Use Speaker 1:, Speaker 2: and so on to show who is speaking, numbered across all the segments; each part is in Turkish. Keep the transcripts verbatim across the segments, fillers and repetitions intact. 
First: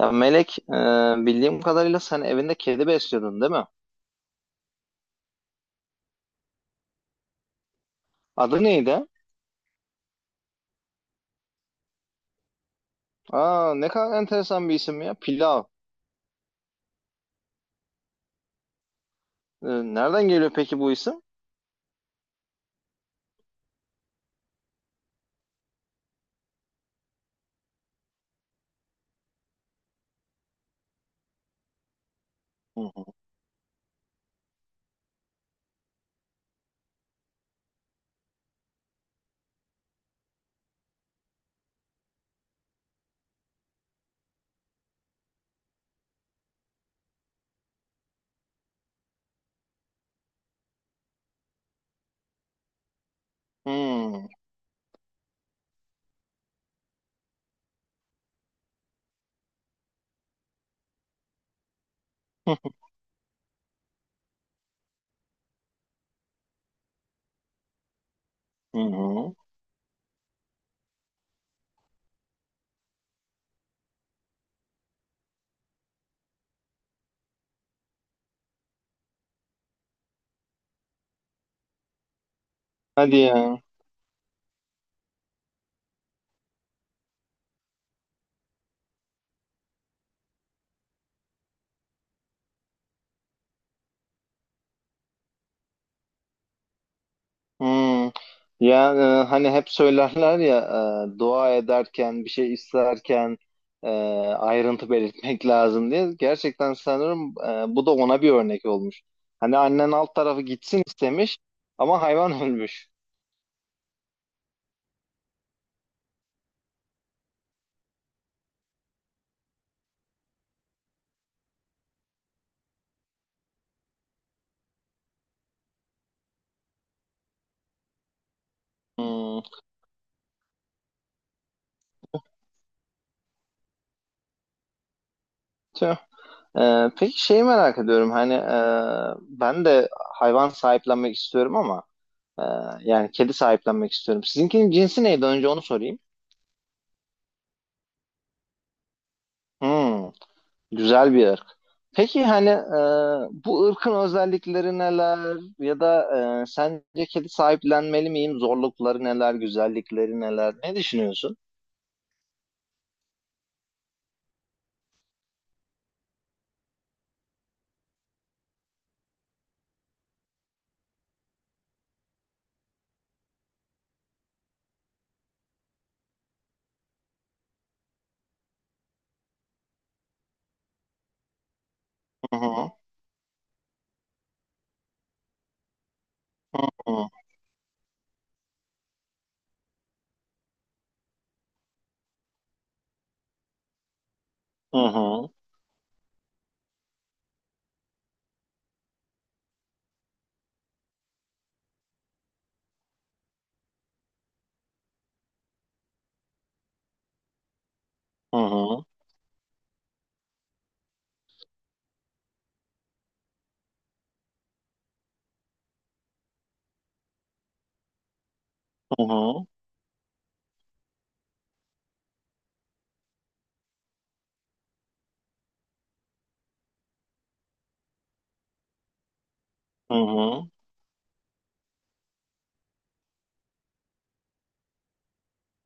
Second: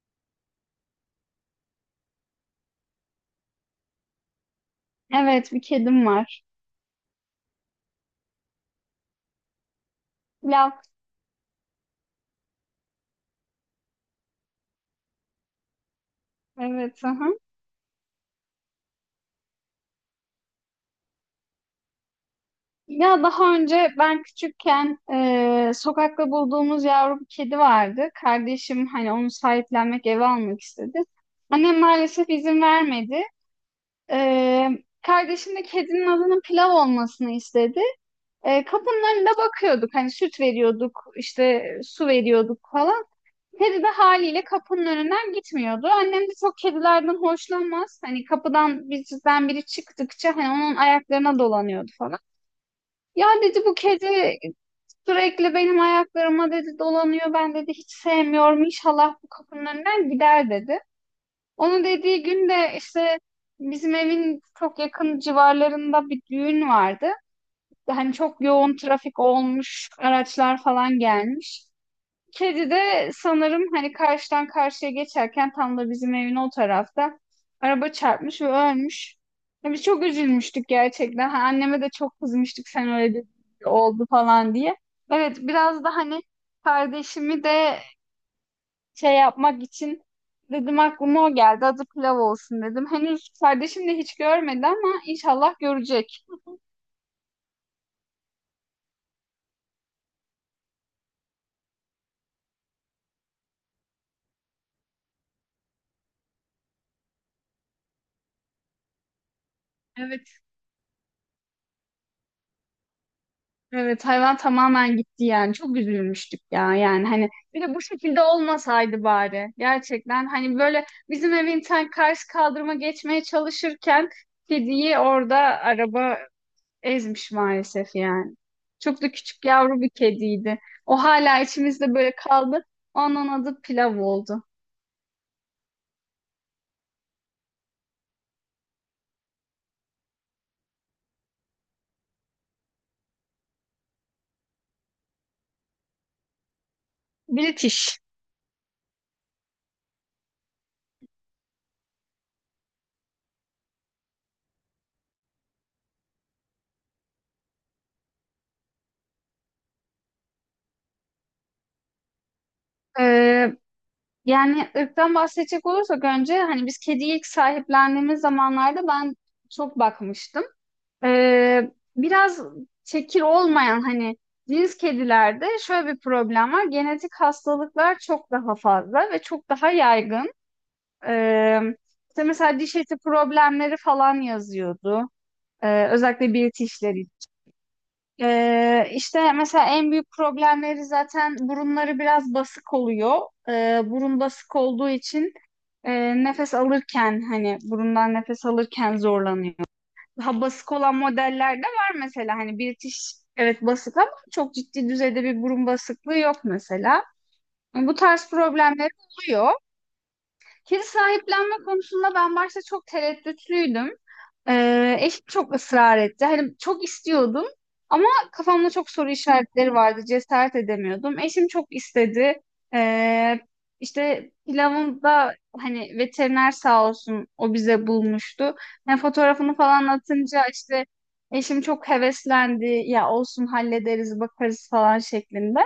Speaker 1: Ya Melek, e, bildiğim kadarıyla sen evinde kedi besliyordun değil mi?
Speaker 2: Evet, bir kedim var.
Speaker 1: Adı neydi?
Speaker 2: Lav.
Speaker 1: Aa, ne kadar enteresan bir isim ya. Pilav.
Speaker 2: Evet, aha.
Speaker 1: E, nereden geliyor peki bu isim?
Speaker 2: Ya daha önce ben küçükken e, sokakta bulduğumuz yavru bir kedi vardı. Kardeşim hani onu sahiplenmek, eve almak istedi. Annem maalesef izin
Speaker 1: Hı hı.
Speaker 2: vermedi. E, Kardeşim de kedinin adının Pilav olmasını istedi. E, kapının önünde bakıyorduk. Hani süt veriyorduk, işte su veriyorduk falan. Kedi de haliyle kapının önünden gitmiyordu. Annem de çok kedilerden hoşlanmaz. Hani kapıdan bizden biri çıktıkça hani onun ayaklarına dolanıyordu falan. Ya dedi bu
Speaker 1: Hmm.
Speaker 2: kedi sürekli benim ayaklarıma dedi dolanıyor. Ben dedi hiç sevmiyorum. İnşallah bu kapının önünden gider dedi. Onu dediği gün de işte bizim evin çok yakın civarlarında bir düğün vardı. Hani çok yoğun
Speaker 1: Hı
Speaker 2: trafik
Speaker 1: hı.
Speaker 2: olmuş, araçlar falan gelmiş. Kedi de sanırım hani karşıdan karşıya geçerken tam da bizim evin o tarafta araba çarpmış ve ölmüş. Ya biz çok üzülmüştük gerçekten. Ha, anneme de çok kızmıştık sen öyle
Speaker 1: Hadi
Speaker 2: dedin,
Speaker 1: ya.
Speaker 2: oldu falan diye. Evet biraz da hani kardeşimi de şey yapmak için dedim aklıma o geldi. Adı Pilav olsun dedim. Henüz kardeşim de hiç görmedi ama inşallah görecek.
Speaker 1: Hmm. Ya e, hani hep söylerler ya, e, dua ederken bir şey isterken, e, ayrıntı belirtmek lazım diye. Gerçekten sanırım e, bu da ona bir örnek olmuş. Hani annen alt
Speaker 2: Evet.
Speaker 1: tarafı gitsin istemiş ama hayvan ölmüş.
Speaker 2: Evet, hayvan tamamen gitti yani çok üzülmüştük ya yani hani bir de bu şekilde olmasaydı bari gerçekten hani böyle bizim evin tam karşı kaldırıma geçmeye çalışırken kediyi orada araba ezmiş maalesef yani. Çok da
Speaker 1: Hmm.
Speaker 2: küçük yavru bir kediydi. O hala içimizde böyle kaldı. Onun adı Pilav oldu.
Speaker 1: Tüh. Ee, peki şeyi merak ediyorum, hani e, ben de hayvan sahiplenmek istiyorum ama e, yani kedi sahiplenmek istiyorum. Sizinkinin cinsi neydi, önce onu sorayım.
Speaker 2: British.
Speaker 1: Hmm, güzel bir ırk. Peki hani, e, bu ırkın özellikleri neler, ya da e, sence kedi sahiplenmeli miyim? Zorlukları neler, güzellikleri neler? Ne düşünüyorsun?
Speaker 2: Ee, Yani ırktan bahsedecek olursak önce hani biz kediyi ilk sahiplendiğimiz zamanlarda ben çok bakmıştım. Ee, biraz çekir olmayan hani cins kedilerde şöyle bir problem var. Genetik hastalıklar çok daha fazla ve çok daha yaygın. Ee, işte
Speaker 1: Hı
Speaker 2: mesela
Speaker 1: hı,
Speaker 2: diş eti problemleri falan yazıyordu. Ee, özellikle
Speaker 1: hı
Speaker 2: British'ler
Speaker 1: hı,
Speaker 2: için. Ee, işte mesela en büyük problemleri zaten burunları biraz basık oluyor. Ee, burun basık
Speaker 1: hı
Speaker 2: olduğu
Speaker 1: hı,
Speaker 2: için e, nefes alırken hani burundan nefes alırken zorlanıyor daha basık olan modeller de var mesela. Hani British evet basık ama çok ciddi düzeyde bir burun basıklığı yok mesela. Bu tarz
Speaker 1: hı
Speaker 2: problemler oluyor. Kedi sahiplenme konusunda ben başta çok tereddütlüydüm. Ee, eşim çok ısrar etti. Hani çok istiyordum ama kafamda çok soru
Speaker 1: hı,
Speaker 2: işaretleri vardı. Cesaret edemiyordum. Eşim çok istedi. Ee, işte pilavında hani veteriner sağ olsun o bize bulmuştu. Yani fotoğrafını falan
Speaker 1: hı
Speaker 2: atınca
Speaker 1: hı,
Speaker 2: işte eşim çok heveslendi. Ya olsun hallederiz bakarız falan şeklinde.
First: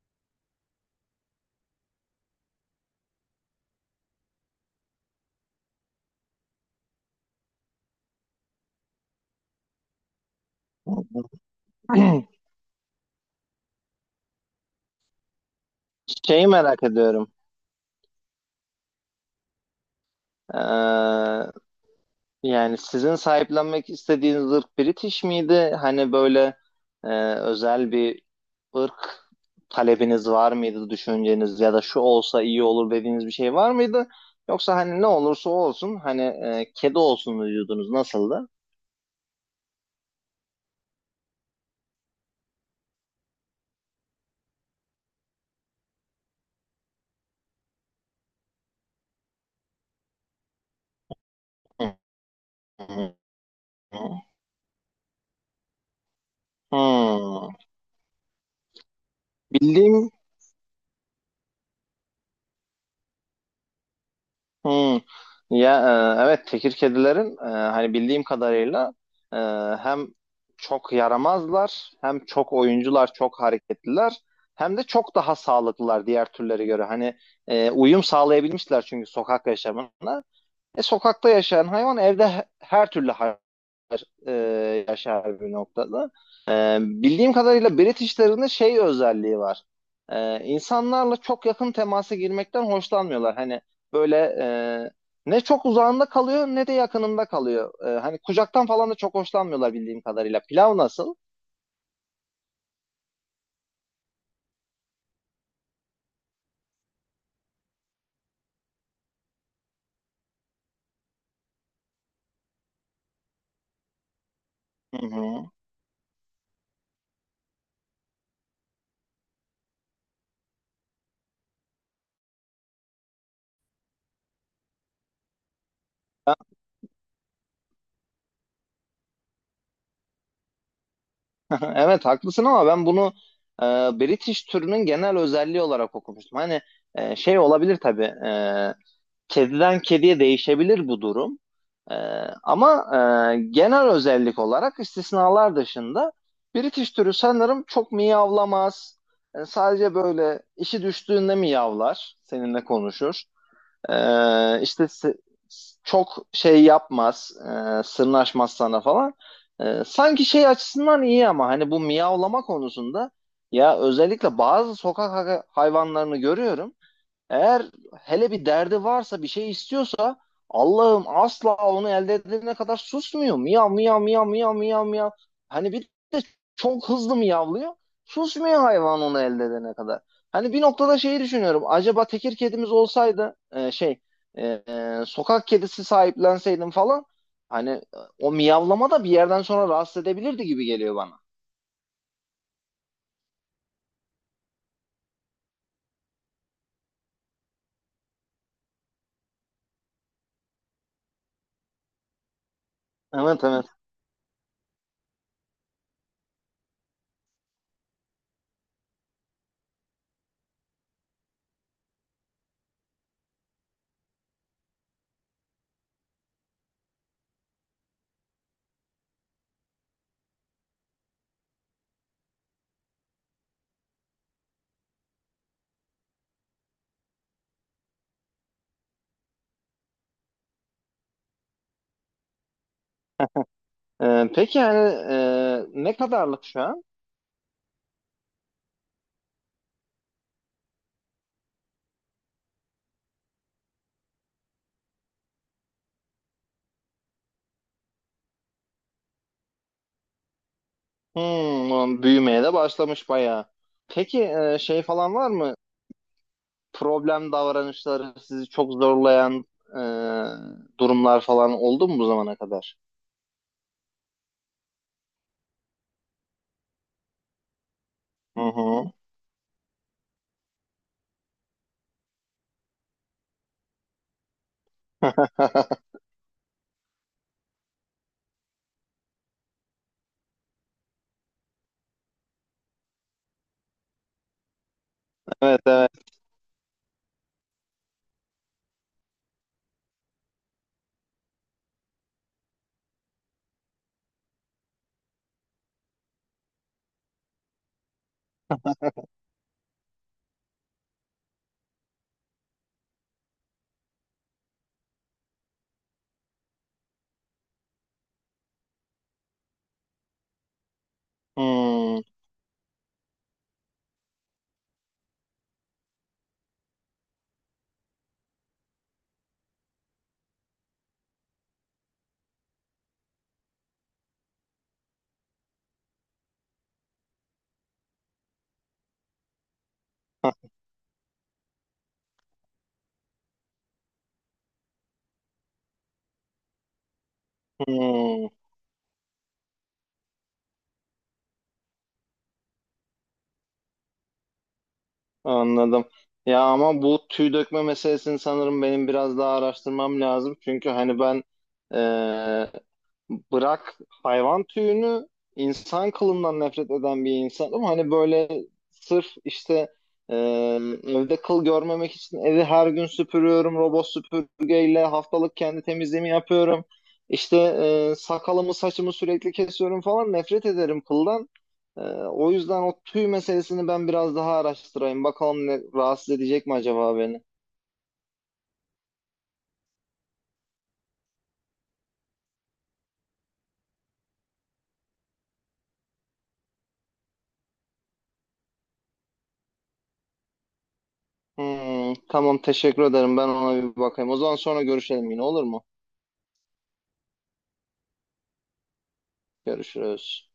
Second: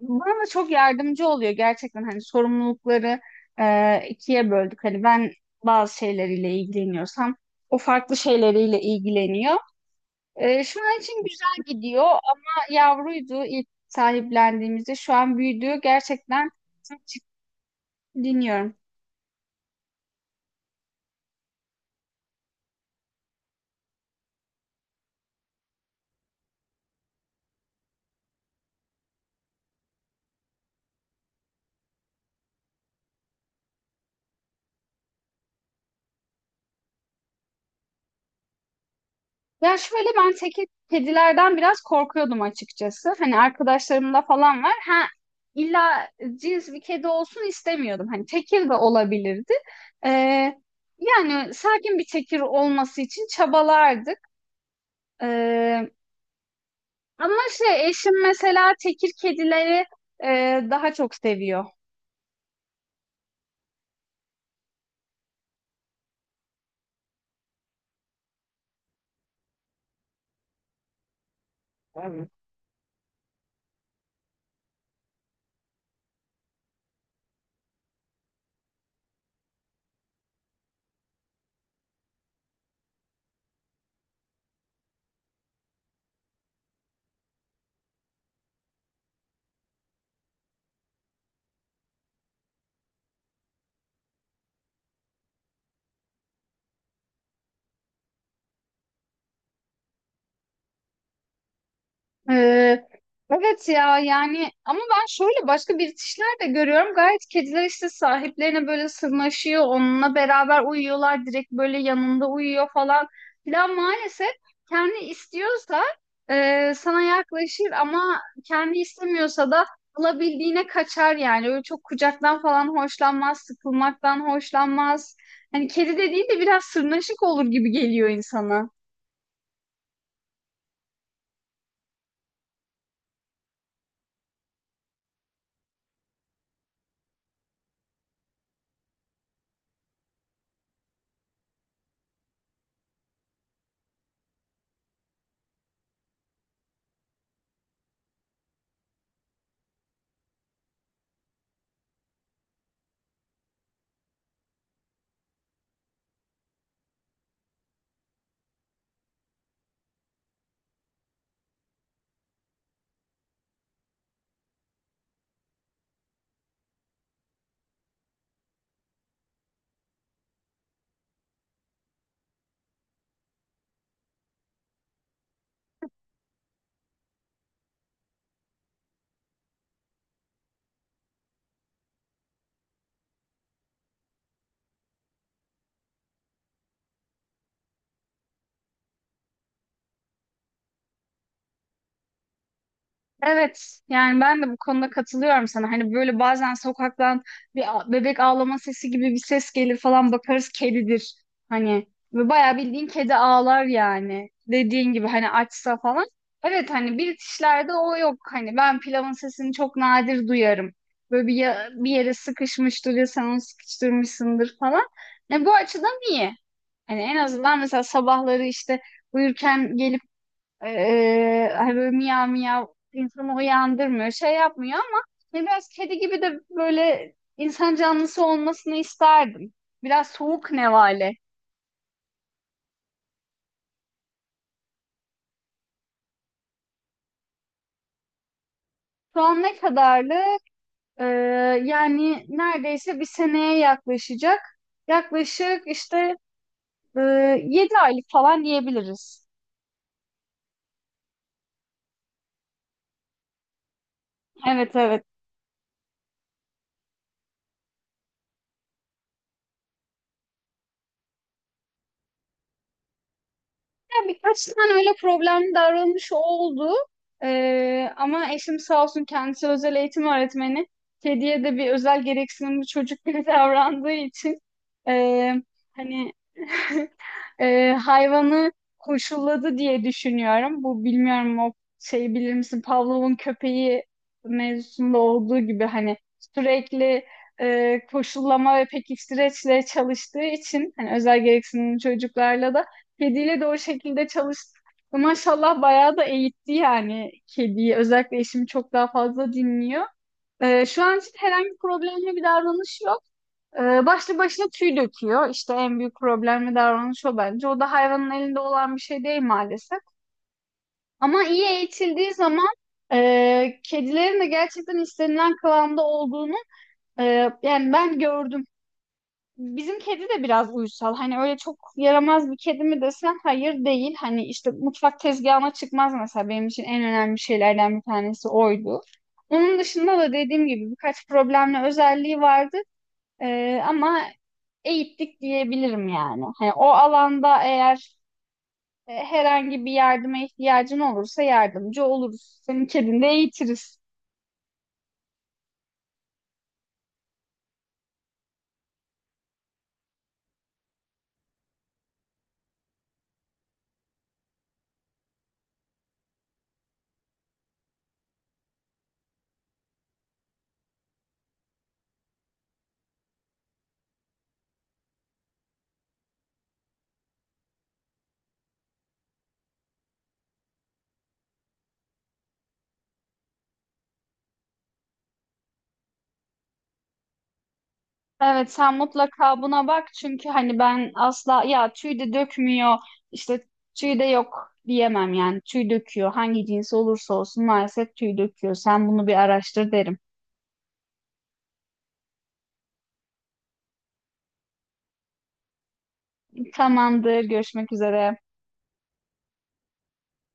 Speaker 2: Bana çok yardımcı oluyor gerçekten hani sorumlulukları e, ikiye böldük. Hani ben bazı şeyleriyle ilgileniyorsam o farklı şeyleriyle ilgileniyor. E, şu an
Speaker 1: hı
Speaker 2: için güzel gidiyor
Speaker 1: hı.
Speaker 2: ama yavruydu ilk sahiplendiğimizde şu an büyüdü
Speaker 1: Şeyi
Speaker 2: gerçekten
Speaker 1: merak
Speaker 2: çok ciddi
Speaker 1: ediyorum.
Speaker 2: dinliyorum.
Speaker 1: Ee, Yani sizin sahiplenmek istediğiniz ırk British miydi? Hani böyle e, özel bir ırk talebiniz var mıydı, düşünceniz ya da şu olsa iyi olur dediğiniz bir şey var mıydı? Yoksa hani ne olursa olsun, hani e, kedi olsun mu diyordunuz, nasıldı?
Speaker 2: Ya şöyle ben teke kedilerden biraz korkuyordum açıkçası. Hani arkadaşlarımda falan var. Ha, illa cins bir kedi olsun istemiyordum. Hani tekir de olabilirdi. Ee, Yani sakin bir tekir olması
Speaker 1: Hmm.
Speaker 2: için çabalardık. Ee, Ama
Speaker 1: Hmm.
Speaker 2: şey eşim mesela tekir kedileri
Speaker 1: Bildiğim.
Speaker 2: e, daha çok seviyor.
Speaker 1: Hmm. Ya e, evet, tekir kedilerin, e, hani bildiğim kadarıyla e, hem çok yaramazlar, hem çok oyuncular, çok hareketliler, hem de çok daha sağlıklılar diğer türlere göre. Hani e, uyum sağlayabilmişler çünkü sokak yaşamına. E, sokakta yaşayan hayvan evde, her türlü hayvan e, yaşar bir noktada. E, bildiğim kadarıyla Britishler'ın şey özelliği var. E, insanlarla çok yakın temasa girmekten hoşlanmıyorlar. Hani böyle e, ne çok uzağında kalıyor ne de yakınında kalıyor. E, hani kucaktan falan da çok hoşlanmıyorlar bildiğim kadarıyla. Pilav nasıl?
Speaker 2: Ee, evet ya yani ama ben şöyle başka birikişler de görüyorum. Gayet kediler işte sahiplerine böyle sırnaşıyor, onunla beraber uyuyorlar, direkt böyle yanında uyuyor falan filan. Maalesef kendi
Speaker 1: Hı hı.
Speaker 2: istiyorsa e, sana yaklaşır ama kendi istemiyorsa da alabildiğine kaçar yani. Öyle çok kucaktan falan hoşlanmaz, sıkılmaktan hoşlanmaz. Hani kedi dediğin de biraz sırnaşık olur gibi geliyor insana.
Speaker 1: Evet haklısın, ama ben bunu e, British türünün genel özelliği olarak okumuştum. Hani e, şey olabilir tabii, e, kediden kediye değişebilir bu durum. Ee, ama e, genel özellik olarak, istisnalar dışında, British türü sanırım çok miyavlamaz. Yani sadece böyle işi düştüğünde miyavlar, seninle konuşur. Ee, işte çok şey yapmaz, e, sırnaşmaz sana falan. Ee, sanki şey açısından iyi, ama hani bu miyavlama konusunda, ya özellikle bazı sokak hayvanlarını görüyorum. Eğer hele bir derdi varsa, bir şey istiyorsa, Allah'ım, asla onu elde edene kadar susmuyor. Miyav miyav miyav miyav miyav miyav. Hani bir de çok hızlı miyavlıyor. Susmuyor hayvan onu elde edene kadar. Hani bir noktada şeyi düşünüyorum. Acaba tekir kedimiz olsaydı, e, şey, e, e, sokak kedisi sahiplenseydim falan, hani e, o miyavlama da bir yerden sonra rahatsız edebilirdi gibi geliyor bana.
Speaker 2: Evet, yani ben de bu konuda katılıyorum sana. Hani böyle bazen sokaktan bir a- bebek ağlama sesi gibi bir ses gelir falan bakarız kedidir. Hani ve bayağı bildiğin kedi
Speaker 1: Evet,
Speaker 2: ağlar
Speaker 1: evet.
Speaker 2: yani. Dediğin gibi hani açsa falan. Evet hani British'lerde o yok. Hani ben pilavın sesini çok nadir duyarım. Böyle bir, ya- bir yere sıkışmıştır ya sen onu sıkıştırmışsındır falan. Yani bu açıdan iyi. Hani en azından mesela sabahları işte uyurken gelip ee, hani böyle miyav miyav insanı uyandırmıyor, şey yapmıyor ama hani biraz kedi gibi de böyle insan canlısı olmasını isterdim. Biraz soğuk nevale.
Speaker 1: E, peki yani, e, ne kadarlık şu an?
Speaker 2: Şu an ne kadarlı? Ee, Yani neredeyse bir seneye yaklaşacak. Yaklaşık işte e, yedi aylık falan diyebiliriz.
Speaker 1: Hmm, büyümeye de başlamış bayağı. Peki e,
Speaker 2: Evet,
Speaker 1: şey
Speaker 2: evet.
Speaker 1: falan var mı? Problem davranışları, sizi çok zorlayan e, durumlar falan oldu mu bu zamana kadar?
Speaker 2: Ya, birkaç tane öyle problemli davranış oldu. Ee, ama
Speaker 1: Hı
Speaker 2: eşim sağ
Speaker 1: hı.
Speaker 2: olsun kendisi özel eğitim öğretmeni. Kediye de bir özel gereksinimli çocuk gibi davrandığı için ee, hani ee, hayvanı koşulladı diye düşünüyorum. Bu bilmiyorum o şeyi bilir misin? Pavlov'un köpeği mevzusunda olduğu
Speaker 1: Evet,
Speaker 2: gibi
Speaker 1: evet.
Speaker 2: hani sürekli e, koşullama ve pekiştireçle çalıştığı için hani özel gereksinimli çocuklarla da kediyle de o şekilde çalıştık. Ve maşallah bayağı da eğitti yani kediyi. Özellikle eşim çok daha fazla dinliyor. Ee, şu an için herhangi bir problemli bir davranış yok. Ee, başlı başına tüy döküyor. İşte en büyük problemli davranış o bence. O da hayvanın elinde olan bir şey değil maalesef. Ama iyi
Speaker 1: Hmm,
Speaker 2: eğitildiği zaman e, kedilerin de gerçekten istenilen kıvamda olduğunu e, yani ben gördüm. Bizim kedi de biraz uysal. Hani öyle çok yaramaz bir kedi mi desen hayır değil. Hani işte mutfak tezgahına çıkmaz mesela benim için en önemli şeylerden bir tanesi oydu. Onun dışında da dediğim gibi birkaç problemli özelliği vardı. Ee, ama eğittik diyebilirim yani. Hani o alanda eğer
Speaker 1: hmm,
Speaker 2: e, herhangi bir yardıma ihtiyacın olursa yardımcı oluruz. Senin kedini de eğitiriz.
Speaker 1: anladım. Ya ama bu tüy dökme meselesini sanırım benim biraz daha araştırmam lazım. Çünkü hani ben, e, bırak hayvan tüyünü, insan kılından nefret eden bir insan, ama hani böyle sırf işte e, evde kıl görmemek için evi her gün süpürüyorum, robot süpürgeyle haftalık kendi temizliğimi yapıyorum, işte e, sakalımı saçımı sürekli kesiyorum falan, nefret ederim kıldan. E, o yüzden o tüy meselesini ben biraz daha araştırayım, bakalım ne, rahatsız edecek mi acaba beni.
Speaker 2: Evet sen mutlaka buna bak çünkü hani ben asla ya tüy de dökmüyor işte tüy de yok diyemem yani tüy döküyor hangi cins olursa olsun maalesef tüy döküyor sen bunu bir araştır derim.
Speaker 1: Hmm, tamam, teşekkür ederim, ben ona bir bakayım, o zaman sonra görüşelim yine, olur mu?
Speaker 2: Tamamdır, görüşmek üzere.
Speaker 1: Görüşürüz.